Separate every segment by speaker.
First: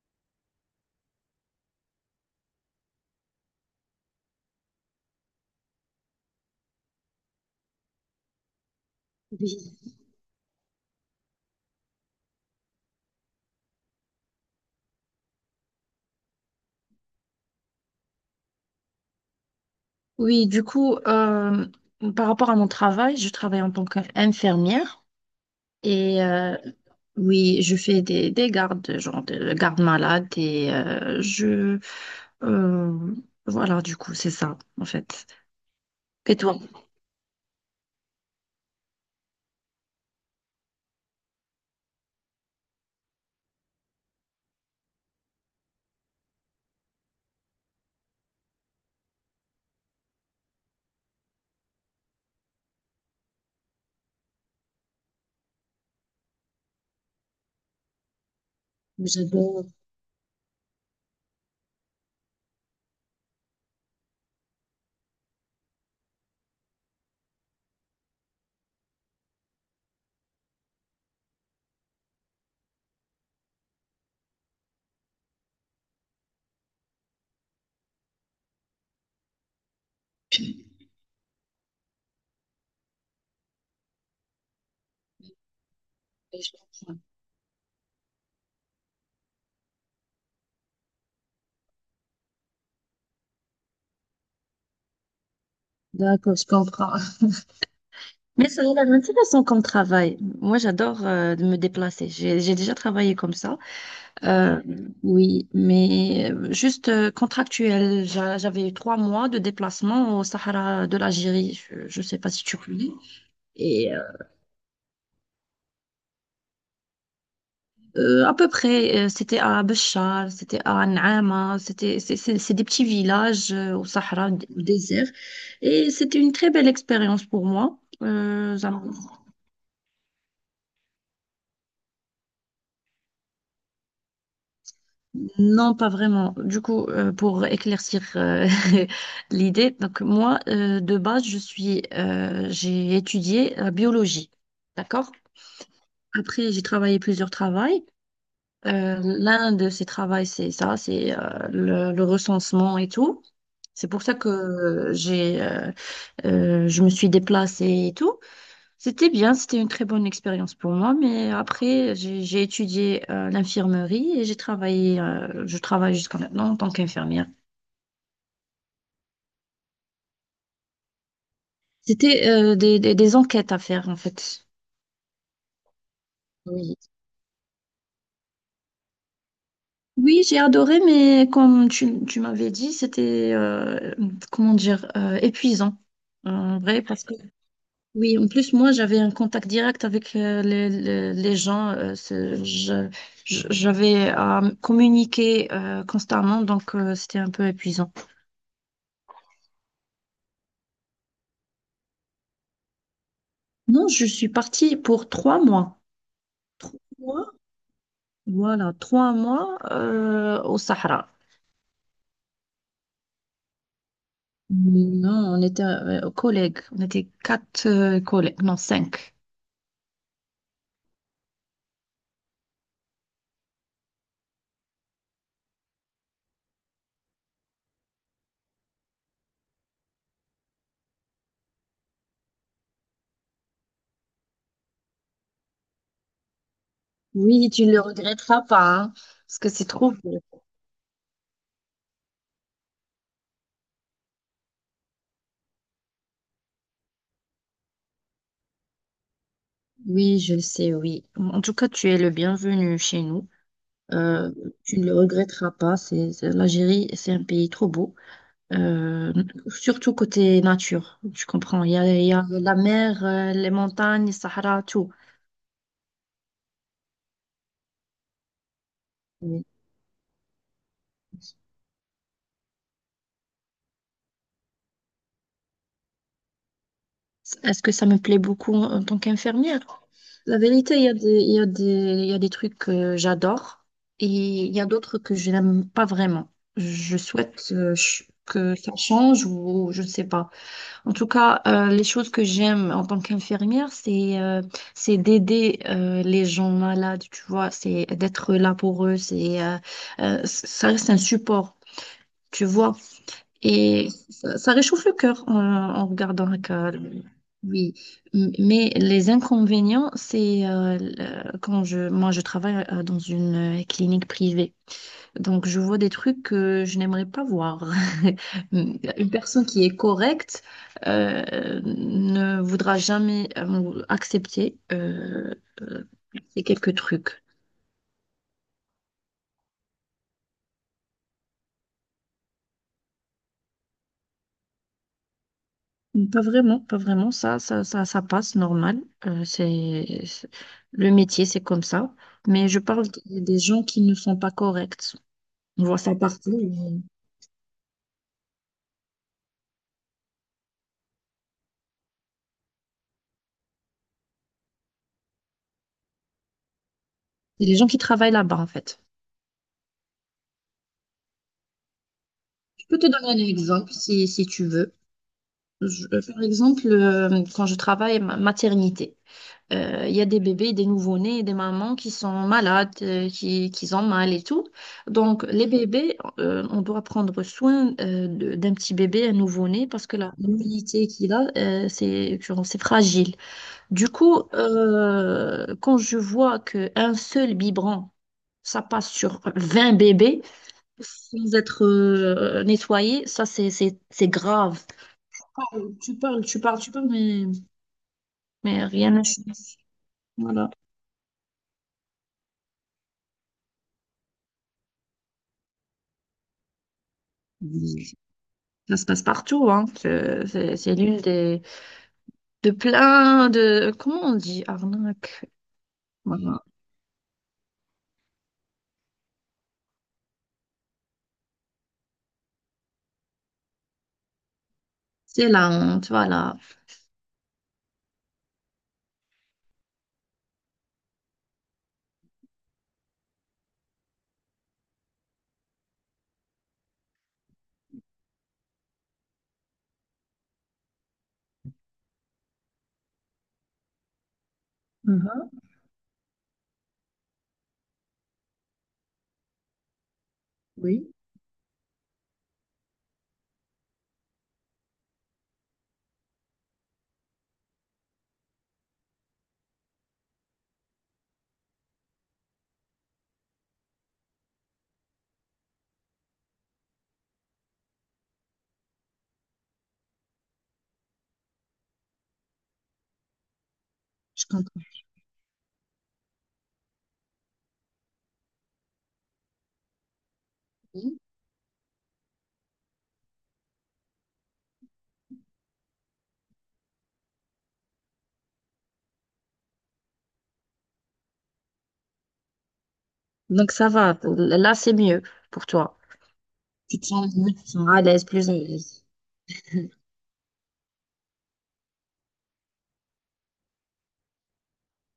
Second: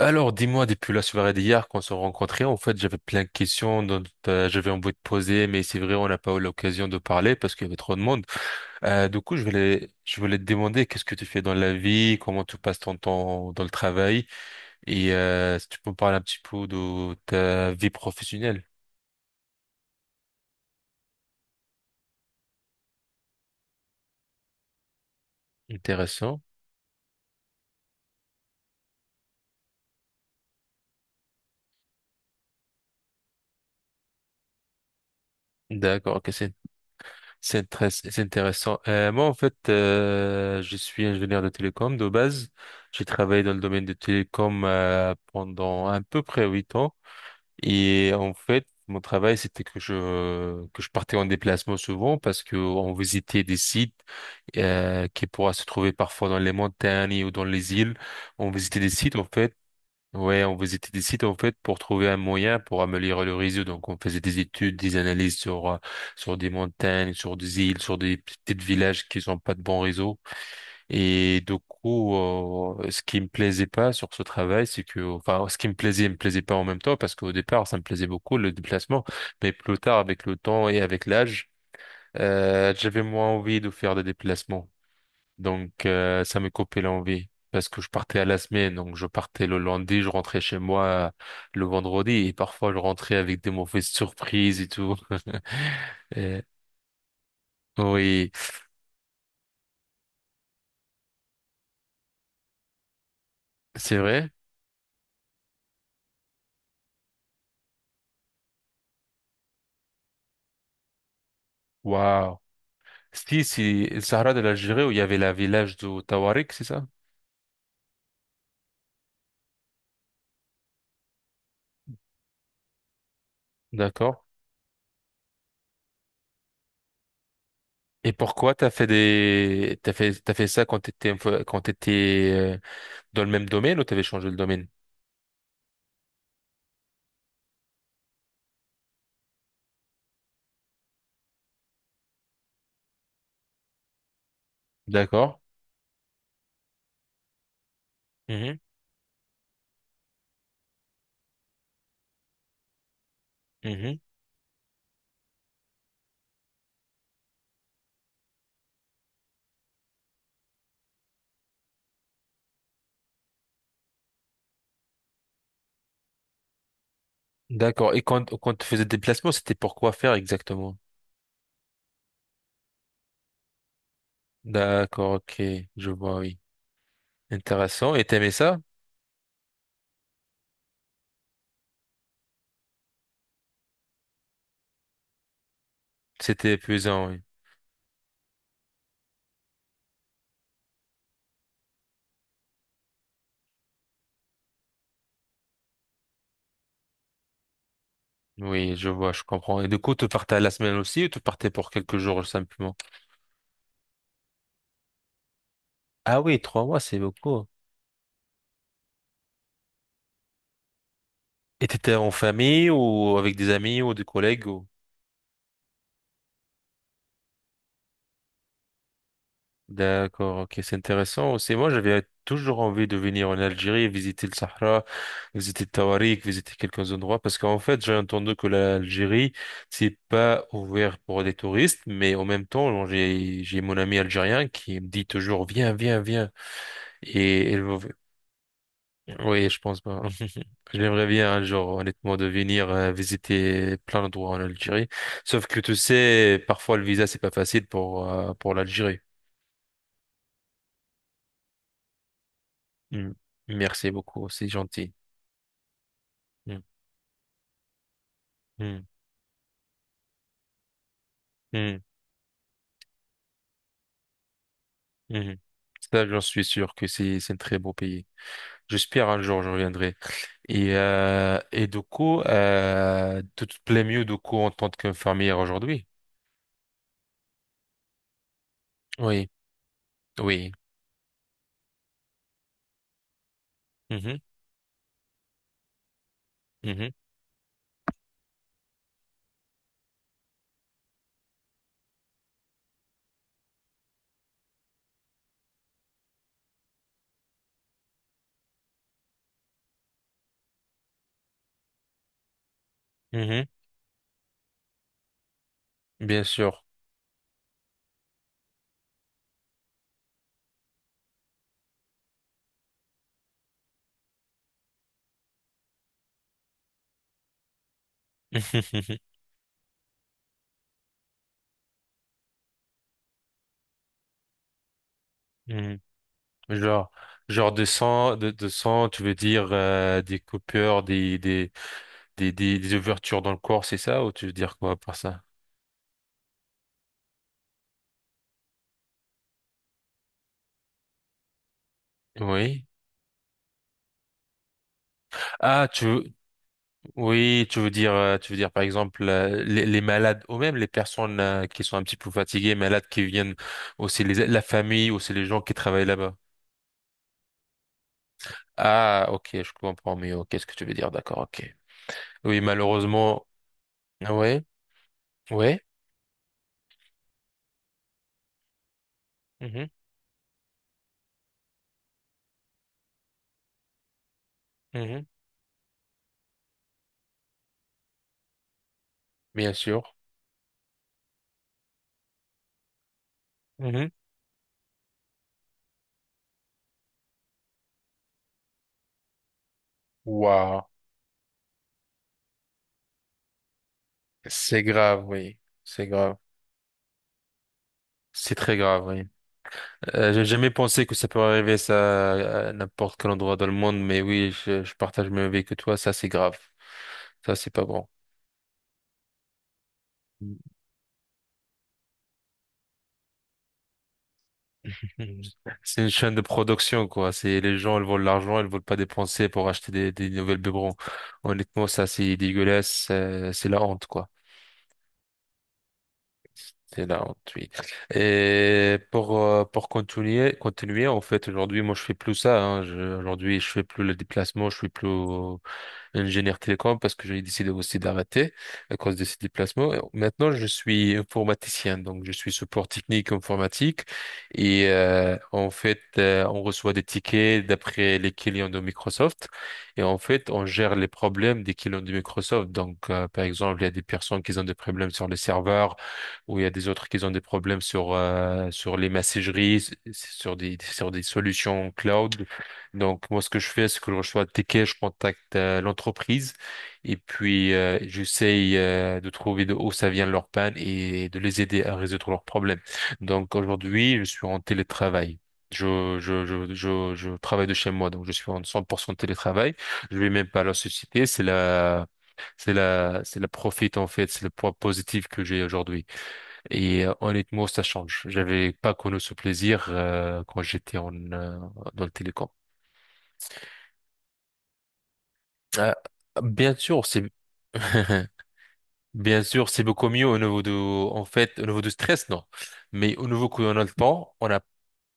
Speaker 1: Alors, dis-moi, depuis la soirée d'hier, qu'on s'est rencontrés, en fait, j'avais plein de questions dont j'avais envie de poser, mais c'est vrai, on n'a pas eu l'occasion de parler parce qu'il y avait trop de monde. Du coup, je
Speaker 2: Oui,
Speaker 1: voulais, je voulais te demander qu'est-ce que tu fais dans la vie, comment tu passes ton temps dans le travail, et si tu peux me parler un petit peu de ta vie professionnelle.
Speaker 2: Oui, du coup, euh, par rapport à mon travail, je travaille en tant qu'infirmière et
Speaker 1: Intéressant.
Speaker 2: euh, oui, je fais des gardes, genre de garde malade et euh, voilà, du coup, c'est ça, en fait.
Speaker 1: D'accord, ok,
Speaker 2: Et
Speaker 1: c'est
Speaker 2: toi?
Speaker 1: c'est très c'est intéressant. Moi, en fait, je suis ingénieur de télécom de base. J'ai travaillé dans le domaine de télécom pendant à peu près 8 ans. Et en fait, mon travail, c'était que je partais en déplacement souvent parce que on visitait des sites qui pourraient se trouver parfois dans les montagnes ou dans les îles. On visitait des sites, en fait.
Speaker 2: J'adore.
Speaker 1: Ouais, on visitait des sites, en fait, pour trouver un moyen pour améliorer le réseau. Donc, on faisait des études, des analyses sur, sur des montagnes, sur des îles, sur des petits villages qui n'ont pas de bon réseau. Et du coup, ce qui me plaisait pas sur ce travail, c'est que, enfin, ce qui me plaisait et me plaisait pas en même temps, parce qu'au départ, ça me plaisait beaucoup le déplacement, mais plus tard, avec le temps et avec l'âge, j'avais moins envie de faire des déplacements. Donc, ça
Speaker 2: Je
Speaker 1: me coupait
Speaker 2: comprends.
Speaker 1: l'envie, parce que je partais à la semaine, donc je partais le lundi, je rentrais chez moi le vendredi, et parfois je rentrais avec des mauvaises surprises et tout.
Speaker 2: D'accord,
Speaker 1: Et-
Speaker 2: je comprends.
Speaker 1: oui,
Speaker 2: Mais ça a l'air intéressant comme travail. Moi, j'adore me déplacer. J'ai déjà travaillé comme ça.
Speaker 1: c'est vrai.
Speaker 2: Euh, oui, mais juste contractuel. J'avais eu 3 mois de déplacement au Sahara de l'Algérie. Je ne sais pas
Speaker 1: Waouh.
Speaker 2: si tu connais.
Speaker 1: Si,
Speaker 2: Et
Speaker 1: c'est
Speaker 2: euh,
Speaker 1: Sahara de l'Algérie où il y avait la village de Tawarik, c'est ça?
Speaker 2: à peu près, c'était à Béchar, c'était à N'Ama, c'est des petits villages au
Speaker 1: D'accord.
Speaker 2: Sahara au désert. Et c'était une très belle expérience pour moi.
Speaker 1: Et pourquoi t'as fait des, t'as fait ça quand t'étais, quand t'étais dans le même domaine ou t'avais changé le domaine?
Speaker 2: Non, pas vraiment. Du coup, pour éclaircir l'idée, donc moi, de base, j'ai étudié la biologie, d'accord?
Speaker 1: D'accord.
Speaker 2: Après, j'ai travaillé plusieurs travails.
Speaker 1: Mhm,
Speaker 2: L'un de ces travaux, c'est ça, c'est le recensement et tout. C'est
Speaker 1: mhm.
Speaker 2: pour ça que je me suis déplacée et tout. C'était bien, c'était une très bonne expérience pour moi, mais après, j'ai étudié l'infirmerie et je travaille jusqu'à maintenant en tant qu'infirmière.
Speaker 1: D'accord. Et quand tu faisais des déplacements, c'était pour quoi faire exactement?
Speaker 2: C'était des enquêtes à faire, en fait.
Speaker 1: D'accord, ok. Je vois, oui.
Speaker 2: Oui.
Speaker 1: Intéressant. Et t'aimais ça?
Speaker 2: Oui, j'ai adoré, mais comme tu m'avais dit, c'était, comment dire, épuisant.
Speaker 1: C'était
Speaker 2: En vrai, parce
Speaker 1: épuisant,
Speaker 2: que,
Speaker 1: oui.
Speaker 2: oui, en plus, moi, j'avais un contact direct avec les gens. J'avais à communiquer constamment, donc c'était un peu épuisant.
Speaker 1: Oui, je vois, je comprends. Et du coup, tu partais à la semaine aussi ou tu partais pour quelques jours simplement?
Speaker 2: Non, je suis partie pour 3 mois.
Speaker 1: Ah oui, 3 mois,
Speaker 2: Trois
Speaker 1: c'est
Speaker 2: mois?
Speaker 1: beaucoup.
Speaker 2: Voilà, 3 mois au Sahara.
Speaker 1: Et t'étais en famille ou avec des amis ou des collègues ou...
Speaker 2: Non, on était collègues. On était quatre collègues. Non, cinq.
Speaker 1: D'accord, ok, c'est intéressant. Aussi, moi, j'avais toujours envie de venir en Algérie, visiter le Sahara, visiter Tawarik, visiter quelques endroits, parce qu'en fait, j'ai entendu que l'Algérie, c'est pas ouvert pour des touristes, mais en même temps, j'ai mon ami algérien qui me dit toujours, viens, viens, viens.
Speaker 2: Oui,
Speaker 1: Et elle-
Speaker 2: tu ne le regretteras pas, hein, parce
Speaker 1: Oui,
Speaker 2: que
Speaker 1: je
Speaker 2: c'est
Speaker 1: pense
Speaker 2: trop
Speaker 1: pas.
Speaker 2: beau.
Speaker 1: J'aimerais bien un jour, honnêtement, de venir visiter plein d'endroits en Algérie. Sauf que tu sais, parfois le visa, c'est pas facile pour l'Algérie.
Speaker 2: Oui, je le sais, oui. En tout cas, tu es le bienvenu chez
Speaker 1: Mm.
Speaker 2: nous.
Speaker 1: Merci beaucoup,
Speaker 2: Euh,
Speaker 1: c'est
Speaker 2: Tu ne
Speaker 1: gentil.
Speaker 2: le regretteras pas.
Speaker 1: Mm.
Speaker 2: L'Algérie, c'est un pays trop beau.
Speaker 1: Mm.
Speaker 2: Euh, Surtout côté nature, tu comprends. Il y
Speaker 1: Mm.
Speaker 2: a, il y a la mer, les montagnes, le Sahara, tout.
Speaker 1: Mhm. Ça, j'en suis sûr que c'est un très beau pays. J'espère un jour,
Speaker 2: Oui.
Speaker 1: je reviendrai. Et du coup, tu te plais mieux du coup en tant qu'infirmière aujourd'hui?
Speaker 2: Est-ce que ça me plaît beaucoup en tant
Speaker 1: Oui,
Speaker 2: qu'infirmière? La
Speaker 1: oui.
Speaker 2: vérité, il y a des trucs que j'adore et
Speaker 1: Mhm.
Speaker 2: il y a d'autres que je n'aime pas vraiment.
Speaker 1: Mhm.
Speaker 2: Je souhaite que ça change ou je ne sais pas. En tout cas, les choses que j'aime en tant qu'infirmière, c'est d'aider les gens malades, tu vois, c'est d'être là pour eux, ça reste un support, tu vois.
Speaker 1: Mhm.
Speaker 2: Et ça réchauffe le cœur en
Speaker 1: Bien
Speaker 2: regardant
Speaker 1: sûr.
Speaker 2: Hakka. Oui, mais les inconvénients, quand je travaille dans une clinique privée, donc je vois des trucs que je n'aimerais pas voir. Une personne qui est correcte ne voudra jamais accepter euh, ces quelques
Speaker 1: Genre,
Speaker 2: trucs.
Speaker 1: genre de sang, de sang, tu veux dire des coupures, des ouvertures dans le corps, c'est ça? Ou tu veux dire quoi par ça?
Speaker 2: Pas vraiment, pas vraiment. Ça passe normal. Le métier, c'est comme ça. Mais je
Speaker 1: Oui.
Speaker 2: parle des gens qui ne sont pas corrects. On
Speaker 1: Ah,
Speaker 2: voit
Speaker 1: tu
Speaker 2: ça
Speaker 1: veux,
Speaker 2: partout, mais
Speaker 1: oui, tu veux dire par exemple les malades ou même les personnes qui sont un petit peu fatiguées, malades qui viennent aussi les, la famille, aussi les gens qui travaillent là-bas.
Speaker 2: c'est les gens qui travaillent là-bas, en fait.
Speaker 1: Ah, ok, je comprends mieux. Quest ce que tu veux dire, d'accord, ok. Oui,
Speaker 2: Je peux te donner
Speaker 1: malheureusement,
Speaker 2: un exemple si,
Speaker 1: ah
Speaker 2: si
Speaker 1: ouais,
Speaker 2: tu veux.
Speaker 1: ouais,
Speaker 2: Par exemple, quand je travaille maternité.
Speaker 1: mhm,
Speaker 2: Il y a des bébés, des nouveau-nés, des mamans qui sont malades, qui ont mal et tout.
Speaker 1: mhm,
Speaker 2: Donc, les bébés, on doit prendre soin d'un petit bébé, un
Speaker 1: bien
Speaker 2: nouveau-né,
Speaker 1: sûr.
Speaker 2: parce que la mobilité qu'il a, c'est genre, c'est fragile. Du
Speaker 1: Mhm.
Speaker 2: coup, quand je vois qu'un seul biberon, ça passe sur 20 bébés
Speaker 1: Waouh.
Speaker 2: sans être nettoyé, c'est
Speaker 1: C'est
Speaker 2: grave.
Speaker 1: grave, oui. C'est
Speaker 2: Tu
Speaker 1: grave.
Speaker 2: parles, tu parles, tu parles, mais,
Speaker 1: C'est très grave,
Speaker 2: rien n'a
Speaker 1: oui.
Speaker 2: changé.
Speaker 1: J'ai
Speaker 2: Voilà.
Speaker 1: jamais pensé que ça peut arriver ça à n'importe quel endroit dans le monde, mais oui, je partage le même avis que toi. Ça, c'est grave. Ça, c'est pas bon.
Speaker 2: Ça se passe partout, hein. C'est l'une des de plein de comment on dit arnaque.
Speaker 1: C'est une chaîne de
Speaker 2: Voilà.
Speaker 1: production, quoi. C'est les gens, ils veulent l'argent, ils veulent pas dépenser pour acheter des nouvelles biberons. Honnêtement, ça, c'est dégueulasse. C'est la honte, quoi.
Speaker 2: C'est la honte, voilà.
Speaker 1: C'est la oui. Et pour continuer, en fait, aujourd'hui, moi, je fais plus ça, hein. Aujourd'hui, je fais plus le déplacement, je fais plus, ingénieur télécom parce que j'ai décidé aussi d'arrêter à cause de ces déplacements. Et Maintenant, je suis informaticien, donc je suis support technique informatique et
Speaker 2: Mhm.
Speaker 1: en fait, on reçoit des tickets d'après les clients de Microsoft et en fait, on gère les
Speaker 2: Oui,
Speaker 1: problèmes des clients de Microsoft. Donc, par exemple, il y a des personnes qui ont des problèmes sur les serveurs ou il y a des autres qui ont des problèmes sur sur les messageries, sur des solutions cloud. Donc, moi, ce que je fais, c'est que je reçois le ticket, je contacte l'entreprise et puis j'essaye de trouver de où ça vient leur panne et de les aider à résoudre leurs problèmes. Donc, aujourd'hui, je
Speaker 2: je
Speaker 1: suis en
Speaker 2: comprends.
Speaker 1: télétravail. Je travaille de chez moi, donc je suis en 100% télétravail. Je vais même pas à la société, c'est la... C'est la, c'est la profit en fait, c'est le point positif que j'ai aujourd'hui. Et honnêtement, ça change. J'avais pas connu ce plaisir quand j'étais en dans le télécom.
Speaker 2: Donc ça va. Là, c'est mieux pour
Speaker 1: Ah,
Speaker 2: toi.
Speaker 1: bien
Speaker 2: Tu
Speaker 1: sûr,
Speaker 2: te
Speaker 1: c'est
Speaker 2: sens mieux, tu te sens à l'aise, plus à l'aise.
Speaker 1: bien sûr, c'est beaucoup mieux au niveau de, en fait, au niveau du stress, non. Mais au niveau qu'on a le temps, on n'a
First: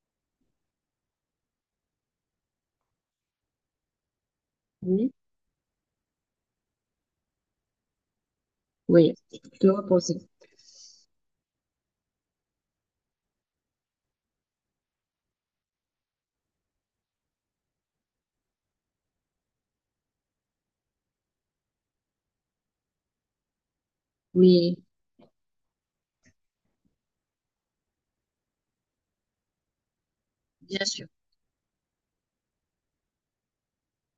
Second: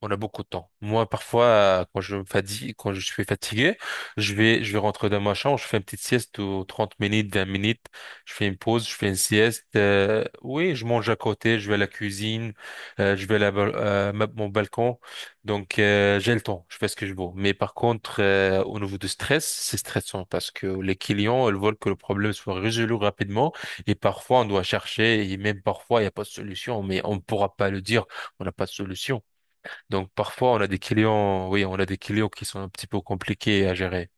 Speaker 1: on a beaucoup de temps. Moi, parfois, quand je me fatigue, quand je suis fatigué, je vais rentrer
Speaker 2: Oui.
Speaker 1: dans ma chambre, je fais une petite sieste de 30 minutes, 20 minutes, je fais une pause, je fais
Speaker 2: Oui.
Speaker 1: une
Speaker 2: Tu
Speaker 1: sieste.
Speaker 2: te reposes.
Speaker 1: Oui, je mange à côté, je vais à la cuisine, je vais à la mon balcon. Donc, j'ai le temps, je fais ce que je veux. Mais par contre, au niveau du stress, c'est stressant parce que les clients, ils veulent que le problème soit résolu rapidement et parfois, on doit
Speaker 2: Oui,
Speaker 1: chercher et même parfois, il n'y a pas de solution, mais on ne pourra pas le dire, on n'a pas de solution. Donc parfois on a des
Speaker 2: bien sûr.
Speaker 1: clients, oui, on a des clients qui sont un petit peu compliqués à gérer.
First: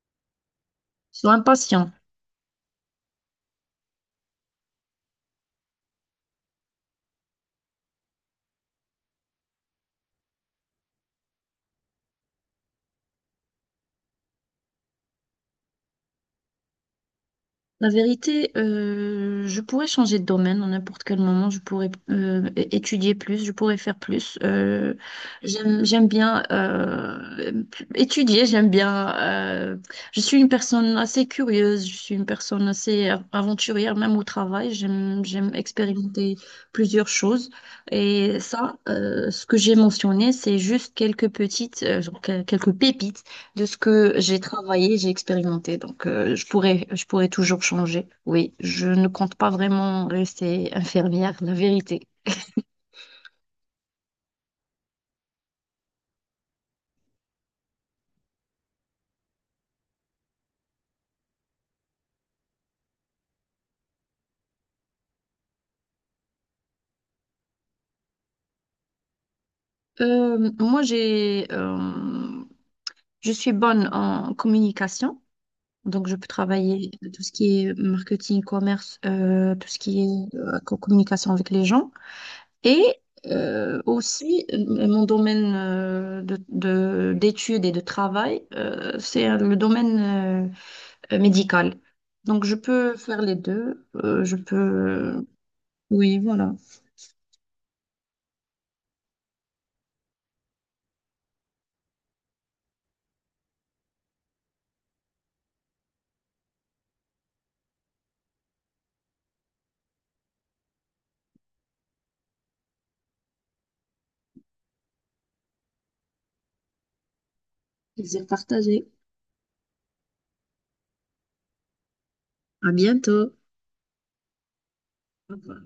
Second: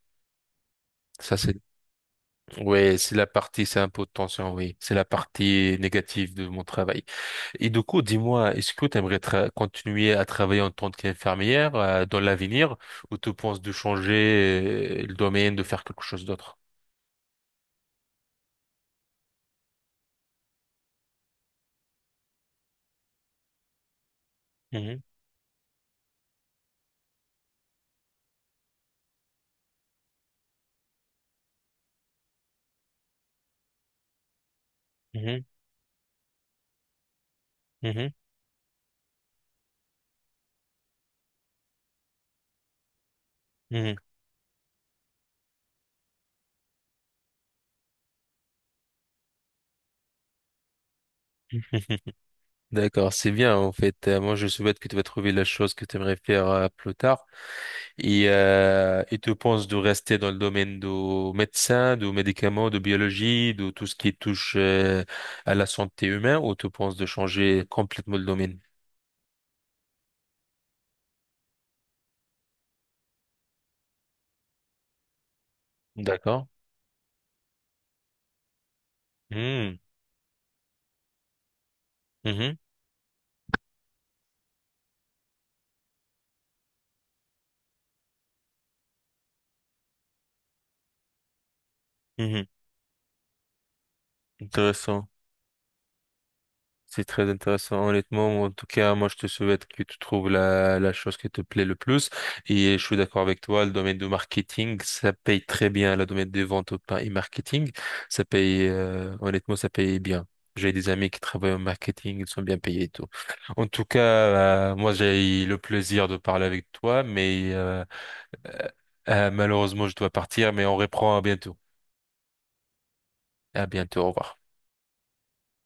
Speaker 2: Sois
Speaker 1: Ça c'est,
Speaker 2: impatient.
Speaker 1: ouais, c'est la partie, c'est un peu de tension, oui, c'est la partie négative de mon travail. Et du coup, dis-moi, est-ce que tu aimerais continuer à travailler en tant qu'infirmière dans l'avenir ou tu penses de changer le domaine, de faire quelque chose d'autre?
Speaker 2: La vérité, je pourrais changer de domaine à n'importe quel moment, je pourrais étudier plus, je pourrais faire plus.
Speaker 1: Mhm,
Speaker 2: J'aime bien étudier, j'aime bien... je suis une personne assez curieuse, je suis une personne assez aventurière, même au travail, j'aime,
Speaker 1: mhm,
Speaker 2: j'aime expérimenter plusieurs choses.
Speaker 1: mhm,
Speaker 2: Et ça, ce que j'ai mentionné, c'est juste quelques petites, genre, quelques pépites de ce
Speaker 1: mhm.
Speaker 2: que j'ai travaillé, j'ai expérimenté. Donc, je pourrais toujours changer. Oui, je ne compte pas vraiment rester infirmière, la vérité.
Speaker 1: D'accord, c'est bien en fait. Moi, je souhaite que tu vas trouver la chose que tu aimerais faire plus tard. Et tu penses de rester dans le domaine du médecin, du médicament, de biologie, de tout ce qui touche à la santé humaine, ou tu penses de changer complètement le domaine?
Speaker 2: Moi, je suis bonne en communication. Donc, je peux
Speaker 1: D'accord.
Speaker 2: travailler tout ce qui est marketing, commerce, tout
Speaker 1: Hmm.
Speaker 2: ce qui est communication avec les gens.
Speaker 1: Mhm.
Speaker 2: Et aussi, mon domaine d'études et de travail, c'est le domaine euh, médicale.
Speaker 1: Mhm.
Speaker 2: Donc, je peux faire les deux. Je
Speaker 1: Intéressant.
Speaker 2: peux... Oui, voilà.
Speaker 1: C'est très intéressant, honnêtement. En tout cas, moi, je te souhaite que tu trouves la, la chose qui te plaît le plus. Et je suis d'accord avec toi, le domaine du marketing, ça paye très bien. Le domaine des ventes au pain et marketing, ça paye, honnêtement, ça paye bien. J'ai des amis qui travaillent au marketing, ils sont bien payés et tout. En tout cas, moi, j'ai eu le plaisir de parler avec toi, mais
Speaker 2: Plaisir
Speaker 1: euh,
Speaker 2: partagé.
Speaker 1: malheureusement, je dois partir, mais on reprend à bientôt.
Speaker 2: À bientôt.
Speaker 1: À bientôt, au revoir.
Speaker 2: Au revoir.